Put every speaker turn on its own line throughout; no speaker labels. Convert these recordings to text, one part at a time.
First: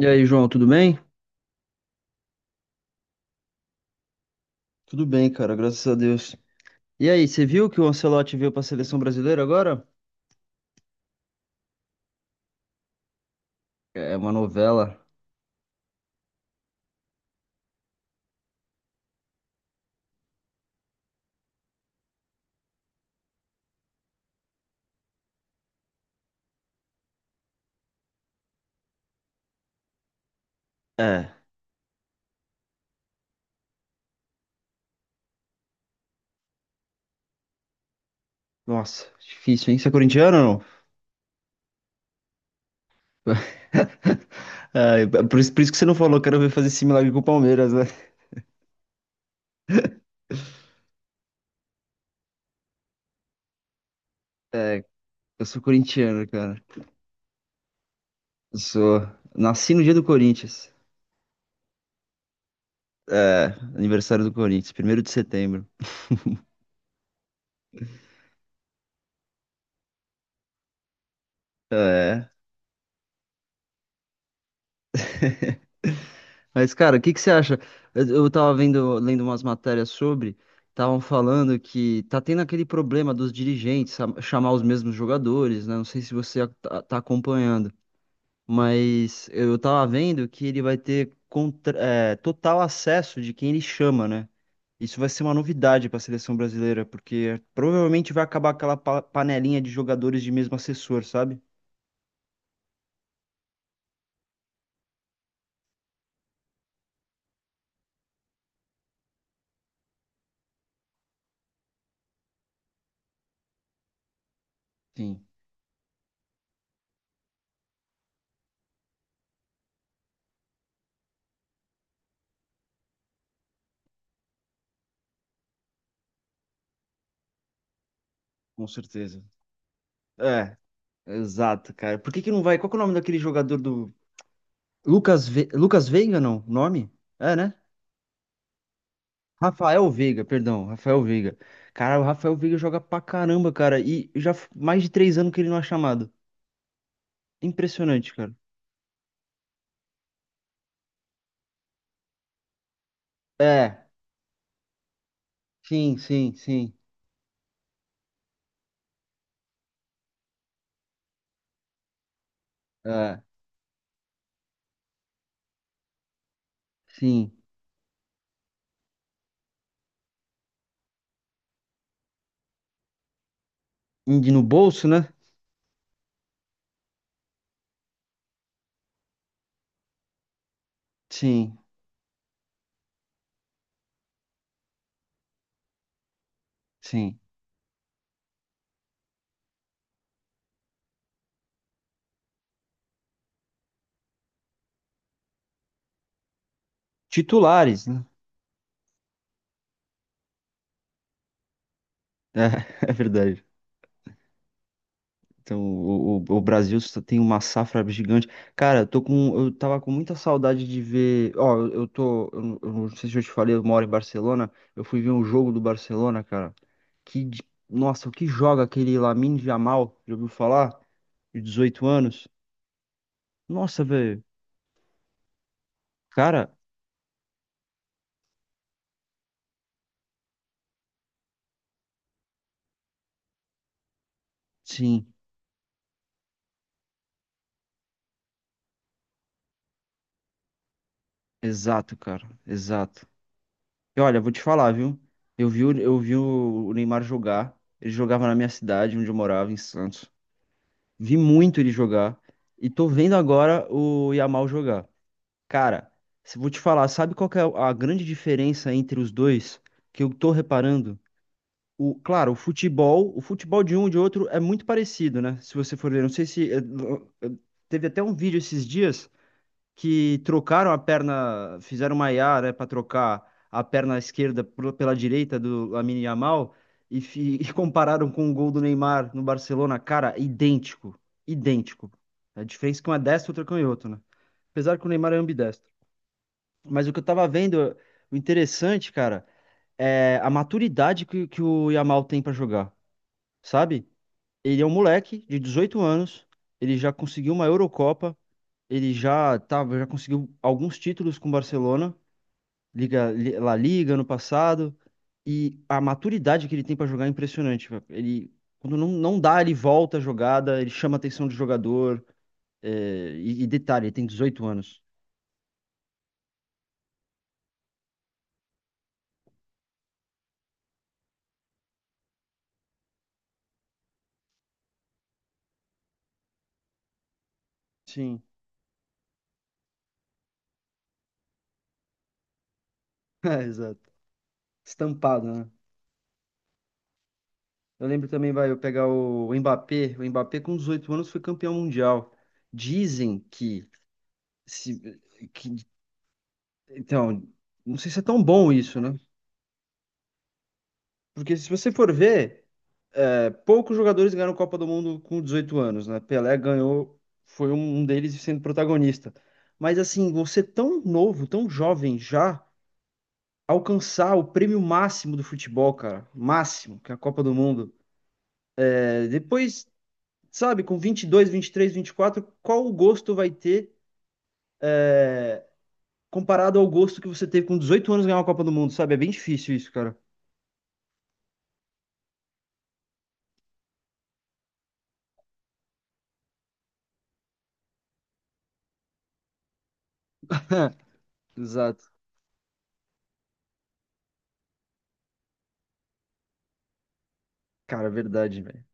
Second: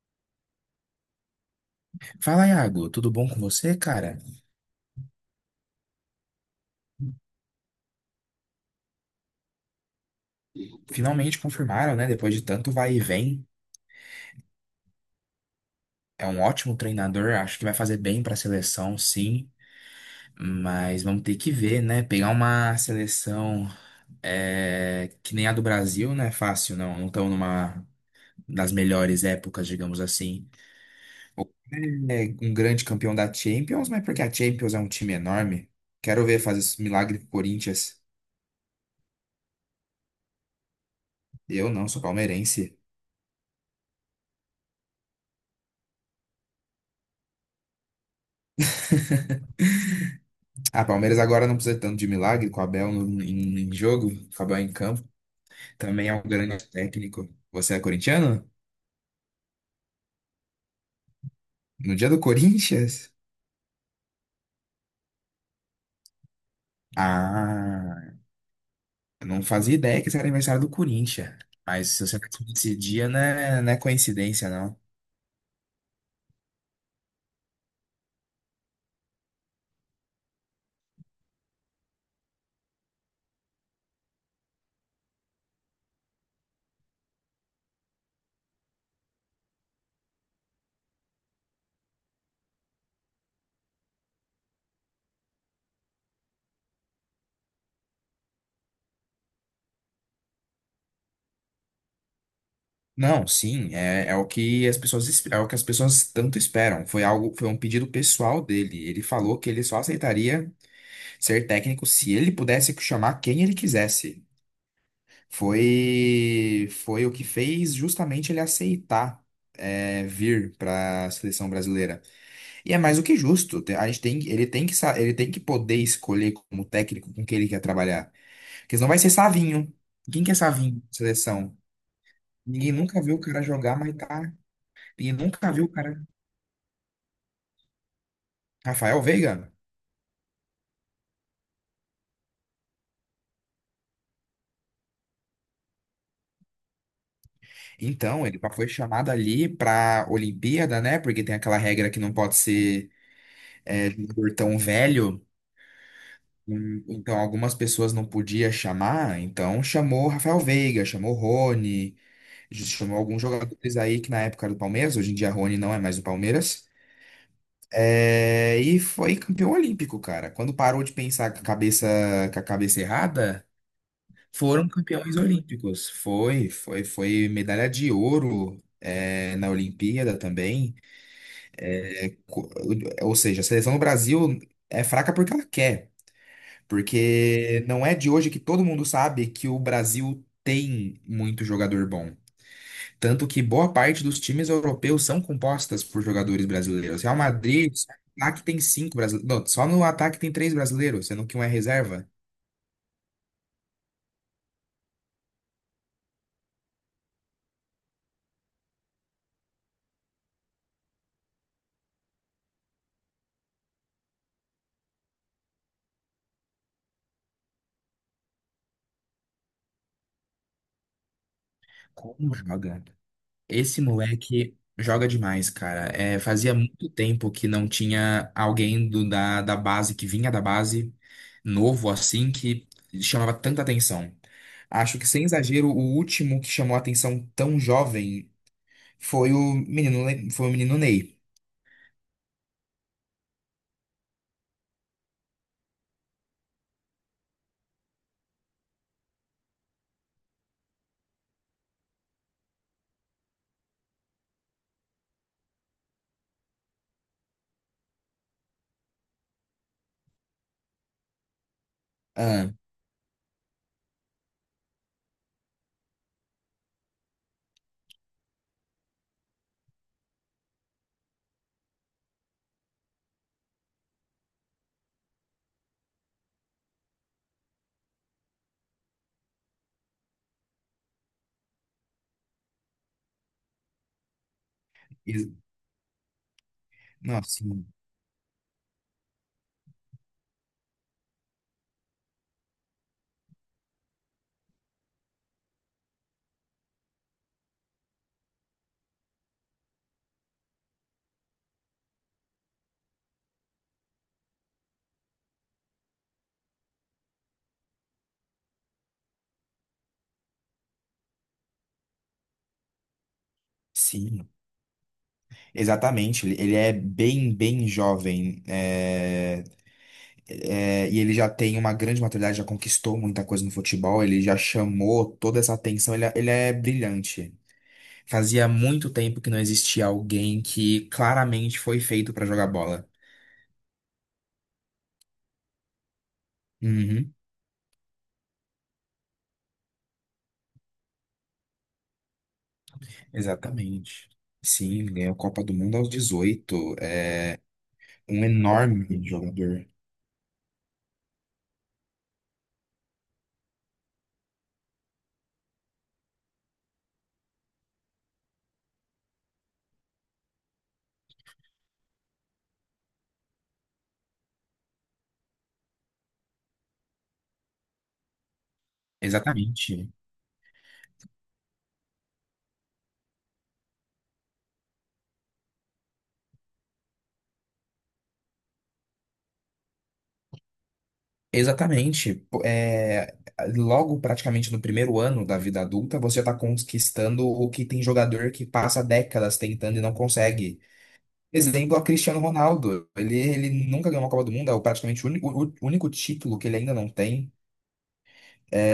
E aí, João, tudo bem?
Fala, Iago, tudo bom com você, cara?
Tudo bem, cara, graças a Deus. E aí, você viu que o Ancelotti veio pra seleção brasileira agora?
Finalmente confirmaram, né? Depois de tanto vai e vem.
É uma novela.
É um ótimo treinador, acho que vai fazer bem para a seleção, sim. Mas vamos ter que ver, né? Pegar uma seleção que nem a do Brasil não é fácil, não. Não estão numa das melhores épocas, digamos assim.
É,
É um grande campeão da Champions, mas porque a Champions é um time enorme. Quero ver fazer esse milagre pro Corinthians.
nossa, difícil, hein? Você é corintiano ou não?
Eu não, sou palmeirense.
É, por isso que você não falou, quero ver fazer esse milagre com o Palmeiras, né?
Ah, Palmeiras agora não precisa tanto de milagre com o Abel no, em, em jogo, com o Abel em
É,
campo.
eu sou
Também é um
corintiano,
grande
cara.
técnico. Você é corintiano?
Eu sou. Nasci no dia do Corinthians.
No dia do Corinthians?
É, aniversário do Corinthians, primeiro de setembro.
Ah, eu não fazia ideia que esse era aniversário do Corinthians. Mas se você
É.
nasceu dia, não é coincidência, não.
Mas, cara, o que que você acha? Eu tava vendo, lendo umas matérias sobre, estavam falando que tá tendo aquele problema dos dirigentes chamar os mesmos jogadores, né? Não sei se você tá acompanhando, mas eu tava vendo que ele vai ter total acesso de quem ele chama, né? Isso vai ser uma novidade para a seleção brasileira, porque provavelmente vai acabar aquela panelinha de jogadores de mesmo assessor, sabe?
Não, sim, é o que as pessoas, é o que as pessoas tanto esperam. Foi algo, foi um pedido pessoal dele. Ele falou que ele só aceitaria ser técnico se ele pudesse chamar quem ele quisesse.
Sim,
Foi o que fez justamente ele aceitar vir para a seleção brasileira. E é mais do que justo. A gente tem, ele tem que ele tem que poder escolher como técnico com quem ele quer trabalhar.
com
Porque senão vai ser
certeza.
Savinho. Quem que é
É,
Savinho? Seleção.
exato, cara. Por que que não vai? Qual
Ninguém
que é o nome
nunca viu
daquele
o cara
jogador
jogar,
do
mas tá. Ninguém
Lucas,
nunca viu o
Lucas
cara.
Veiga, não? O nome? É, né?
Rafael Veiga.
Rafael Veiga, perdão, Rafael Veiga. Cara, o Rafael Veiga joga pra caramba, cara. E já mais de 3 anos que ele não é chamado. Impressionante,
Então,
cara.
ele foi chamado ali pra Olimpíada, né? Porque tem aquela regra que não pode ser
É,
jogador tão velho.
sim.
Então, algumas pessoas não podia chamar, então chamou o Rafael Veiga, chamou o Rony, chamou
É,
alguns jogadores aí que na época era do Palmeiras, hoje em dia Rony não é mais do Palmeiras.
sim.
É, e foi campeão olímpico, cara. Quando parou de pensar com a cabeça errada,
Indi no
foram
bolso, né?
campeões olímpicos. Foi medalha de ouro, na Olimpíada também.
Sim,
Co- Ou seja, a seleção do Brasil é fraca porque ela quer.
sim.
Porque não é de hoje que todo mundo sabe que o Brasil tem muito jogador bom. Tanto que boa parte dos times europeus são compostas por jogadores brasileiros. Real Madrid,
Titulares,
só
né?
no ataque tem cinco brasileiros. Não, só no ataque tem três brasileiros, sendo que um é reserva.
É, é verdade. Então, o Brasil só tem uma safra gigante. Cara, eu tô com, eu tava com muita saudade de ver. Ó, eu tô. Eu não sei se eu te falei, eu moro em Barcelona. Eu fui ver um jogo do Barcelona, cara. Que, de- nossa, o que joga aquele Lamine Yamal? Já ouviu falar? De 18 anos.
Como joga? Esse
Nossa, velho.
moleque joga demais, cara. É,
Cara,
fazia muito tempo que não tinha alguém da base, que vinha da base, novo assim, que chamava tanta atenção. Acho que,
sim,
sem exagero, o último que chamou atenção tão jovem foi o menino, foi o menino Ney.
exato, cara, exato. E olha, vou te falar, viu? Eu vi o Neymar jogar. Ele jogava na minha cidade, onde eu morava, em Santos. Vi muito ele jogar e tô vendo agora o Yamal jogar. Cara, se vou te falar, sabe qual que é a grande diferença entre os dois que eu tô reparando? O, claro,
Ah,
o futebol de um e de outro é muito parecido, né? Se você for ver, não sei se eh, teve até um vídeo esses dias que trocaram a perna, fizeram uma IA, né, para trocar a perna esquerda pela direita do Lamine Yamal e, e compararam com o gol do Neymar no Barcelona, cara, idêntico, idêntico. A diferença é que um é destro, outro é canhoto, né? Apesar que o Neymar é
ex-
ambidestro. Mas o que eu
não,
tava
sim,
vendo, o interessante, cara, é a maturidade que o Yamal tem pra jogar, sabe? Ele é um moleque de 18 anos, ele já conseguiu uma Eurocopa, já conseguiu alguns títulos com o Barcelona, La Liga no passado, e a maturidade que ele tem para jogar é impressionante, velho. Ele, quando não dá, ele volta a jogada, ele chama a atenção do jogador. E detalhe, ele tem
sim,
18 anos.
Exatamente. Ele é bem jovem. E ele já tem uma grande maturidade, já conquistou muita coisa no futebol, ele já chamou toda essa atenção, ele é brilhante.
Sim,
Fazia muito tempo que não existia alguém que claramente foi feito para jogar bola.
é, exato. Estampado, né?
Uhum,
Eu lembro também, vai, eu pegar o Mbappé. O Mbappé, com 18 anos, foi campeão mundial. Dizem que,
exatamente. Sim,
se,
ganhou a Copa do
que.
Mundo aos 18. É
Então, não sei se é tão
um
bom isso,
enorme
né?
jogador.
Porque se você for ver, poucos jogadores ganharam Copa do Mundo com 18 anos, né? Pelé ganhou, foi um deles sendo protagonista. Mas assim, você tão novo, tão jovem já alcançar o prêmio máximo do futebol, cara, máximo, que é a Copa do Mundo. É, depois,
Exatamente.
sabe, com 22, 23, 24, qual o gosto vai ter comparado ao gosto que você teve com 18 anos ganhar uma Copa do Mundo, sabe? É bem difícil isso, cara.
Exatamente. Pô, logo, praticamente no primeiro ano da vida adulta, você já está conquistando o que tem jogador que passa décadas tentando e não consegue. Exemplo a
Exato.
Cristiano Ronaldo. Ele nunca ganhou uma Copa do Mundo, é o praticamente o único título que ele ainda não tem.
Cara, verdade, velho.
É,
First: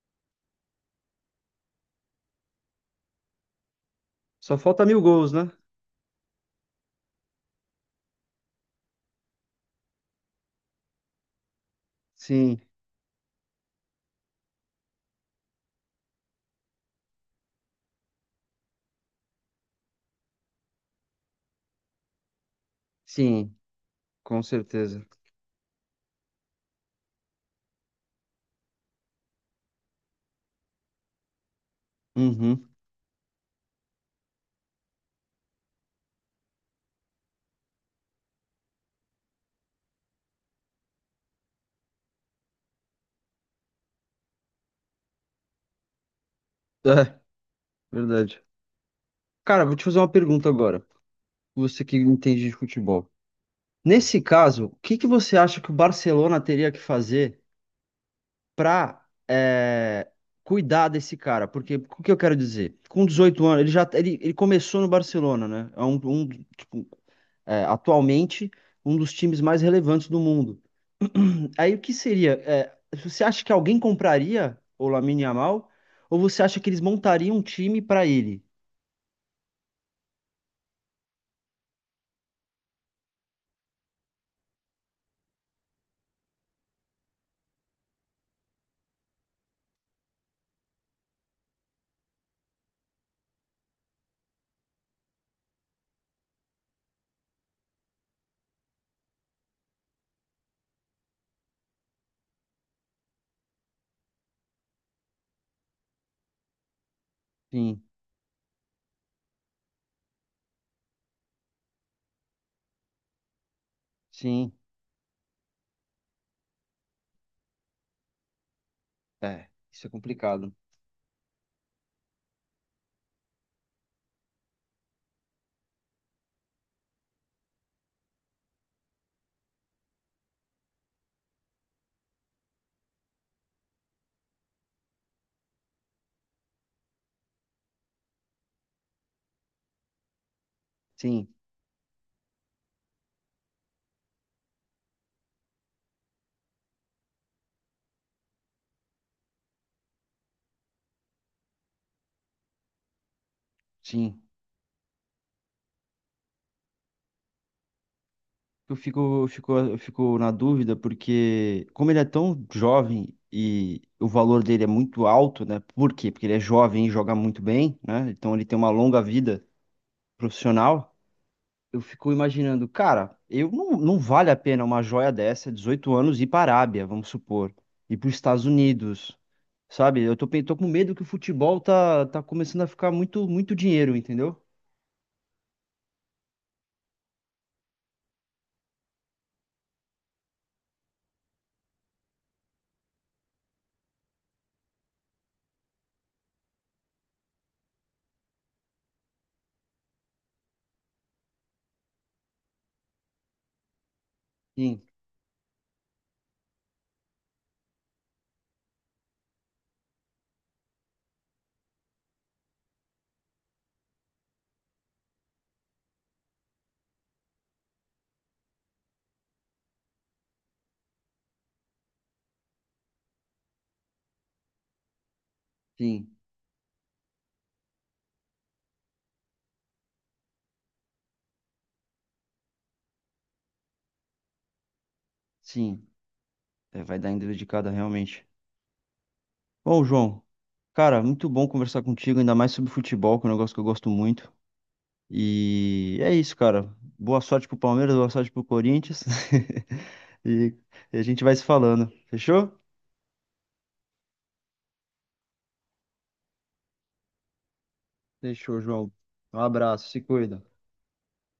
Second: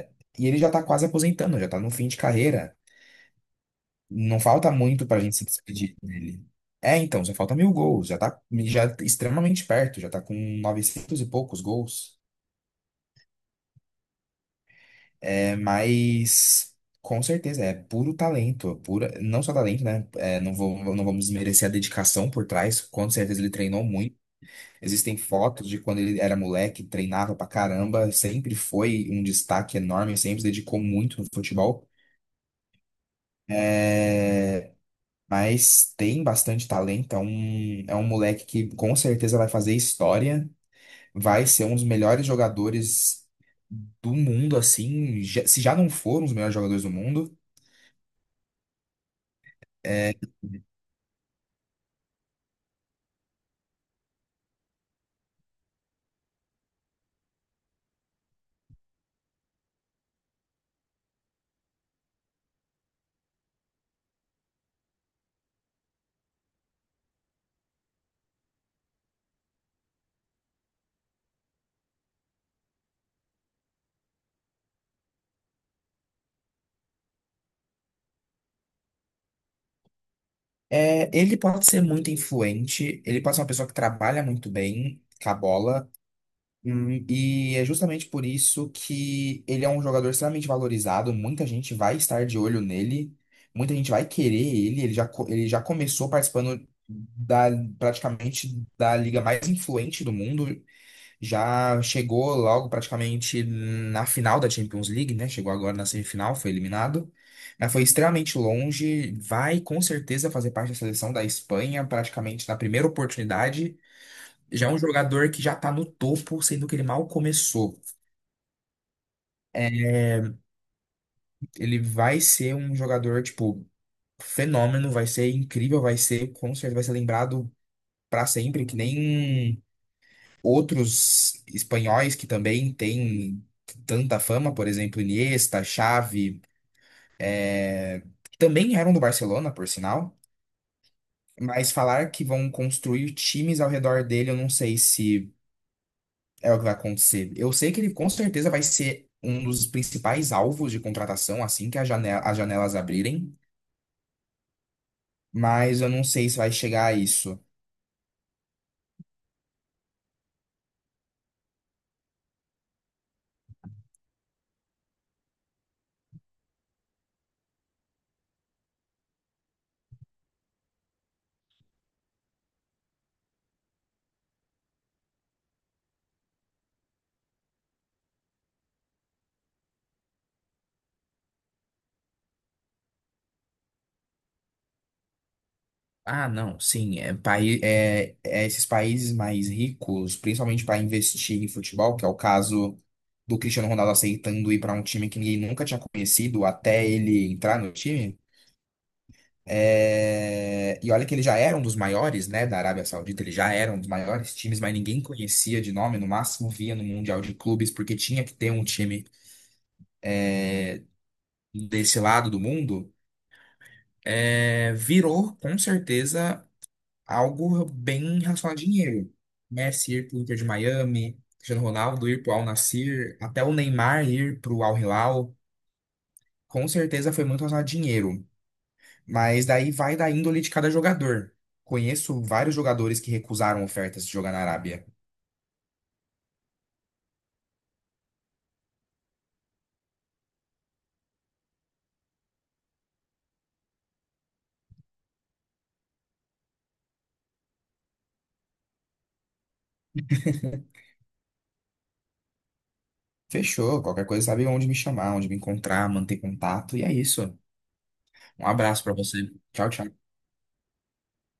é, e ele já tá quase aposentando, já tá no fim de carreira. Não
Só
falta
falta mil
muito pra
gols,
gente se
né?
despedir dele. É, então, já falta 1.000 gols, já tá extremamente perto, já tá com 900 e poucos gols.
Sim,
É, mas com certeza é puro talento, pura, não só talento, né? É, não vou, não vamos desmerecer a dedicação por trás, com certeza ele
sim,
treinou muito.
com certeza.
Existem fotos de quando ele era moleque, treinava pra caramba, sempre foi um destaque enorme, sempre se dedicou muito no futebol.
Uhum.
É, Mas tem bastante talento, é um moleque que com certeza vai fazer história, vai ser um dos melhores jogadores do mundo, assim, se já não for um dos melhores jogadores do mundo.
Verdade. Cara, vou te fazer uma
É,
pergunta agora. Você que entende de futebol. Nesse caso, o que que você acha que o Barcelona teria que fazer para cuidar desse cara? Porque o que eu quero dizer? Com 18 anos, ele já tá, ele começou no Barcelona, né? É um, tipo, é, atualmente um dos times mais relevantes do mundo. Aí o que seria? Você acha que alguém compraria o Lamine Yamal? Ou você acha que eles montariam um time para ele?
ele pode ser muito influente, ele pode ser uma pessoa que trabalha muito bem com a bola. E é justamente por isso que ele é um jogador extremamente valorizado. Muita gente vai estar de olho nele, muita gente vai querer ele. Ele já começou participando da, praticamente da liga mais influente do mundo. Já chegou logo praticamente na final da Champions League, né? Chegou agora na semifinal, foi eliminado. Mas
Sim,
foi extremamente longe. Vai com certeza fazer parte da seleção da Espanha, praticamente na primeira oportunidade.
sim.
Já é um jogador que já tá no topo, sendo que ele mal começou.
É,
É,
isso é complicado.
Ele vai ser um jogador, tipo, fenômeno, vai ser incrível, vai ser, com certeza, vai ser lembrado pra sempre, que nem outros espanhóis que também têm tanta fama, por exemplo, Iniesta, Xavi, é, que também eram do Barcelona, por sinal.
Sim,
Mas falar que vão construir times ao redor dele, eu não sei se é o que vai acontecer. Eu sei que ele com certeza vai ser um dos principais alvos de contratação assim que as janelas abrirem,
sim.
mas eu não sei se vai chegar a isso.
Eu fico na dúvida porque, como ele é tão jovem e o valor dele é muito alto, né? Por quê? Porque ele é jovem e joga muito bem, né? Então ele tem uma longa vida profissional. Eu fico imaginando, cara, eu não, não vale a pena uma joia dessa, 18 anos, ir para a Arábia, vamos supor, ir para os Estados Unidos, sabe? Tô com medo que o futebol tá começando a ficar muito dinheiro, entendeu?
Ah, não, sim, é esses países mais ricos, principalmente para investir em futebol, que é o caso do Cristiano Ronaldo aceitando ir para um time que ninguém nunca tinha conhecido até ele entrar no time. É, e olha que ele já era um dos maiores, né, da Arábia Saudita, ele já era um dos maiores times, mas
Sim,
ninguém conhecia de nome, no máximo via no Mundial de Clubes, porque tinha que ter um time desse lado do mundo. É, virou, com certeza, algo bem relacionado a dinheiro. Messi ir pro Inter de Miami, Cristiano Ronaldo ir pro Al Nassr, até o Neymar ir pro Al Hilal,
sim,
com certeza foi muito relacionado a dinheiro. Mas daí vai da índole de cada jogador. Conheço vários jogadores que recusaram ofertas de jogar na Arábia.
sim. É, vai dar em dedicada realmente. Ô, João, cara, muito bom conversar contigo, ainda mais sobre futebol, que é um negócio que eu gosto muito. E é isso, cara. Boa sorte pro Palmeiras, boa sorte pro Corinthians. E e a gente vai se falando. Fechou?
Fechou, qualquer coisa sabe onde me chamar, onde me encontrar, manter contato, e é isso. Um
Fechou,
abraço
João.
pra você.
Um
Tchau,
abraço,
tchau.
se cuida.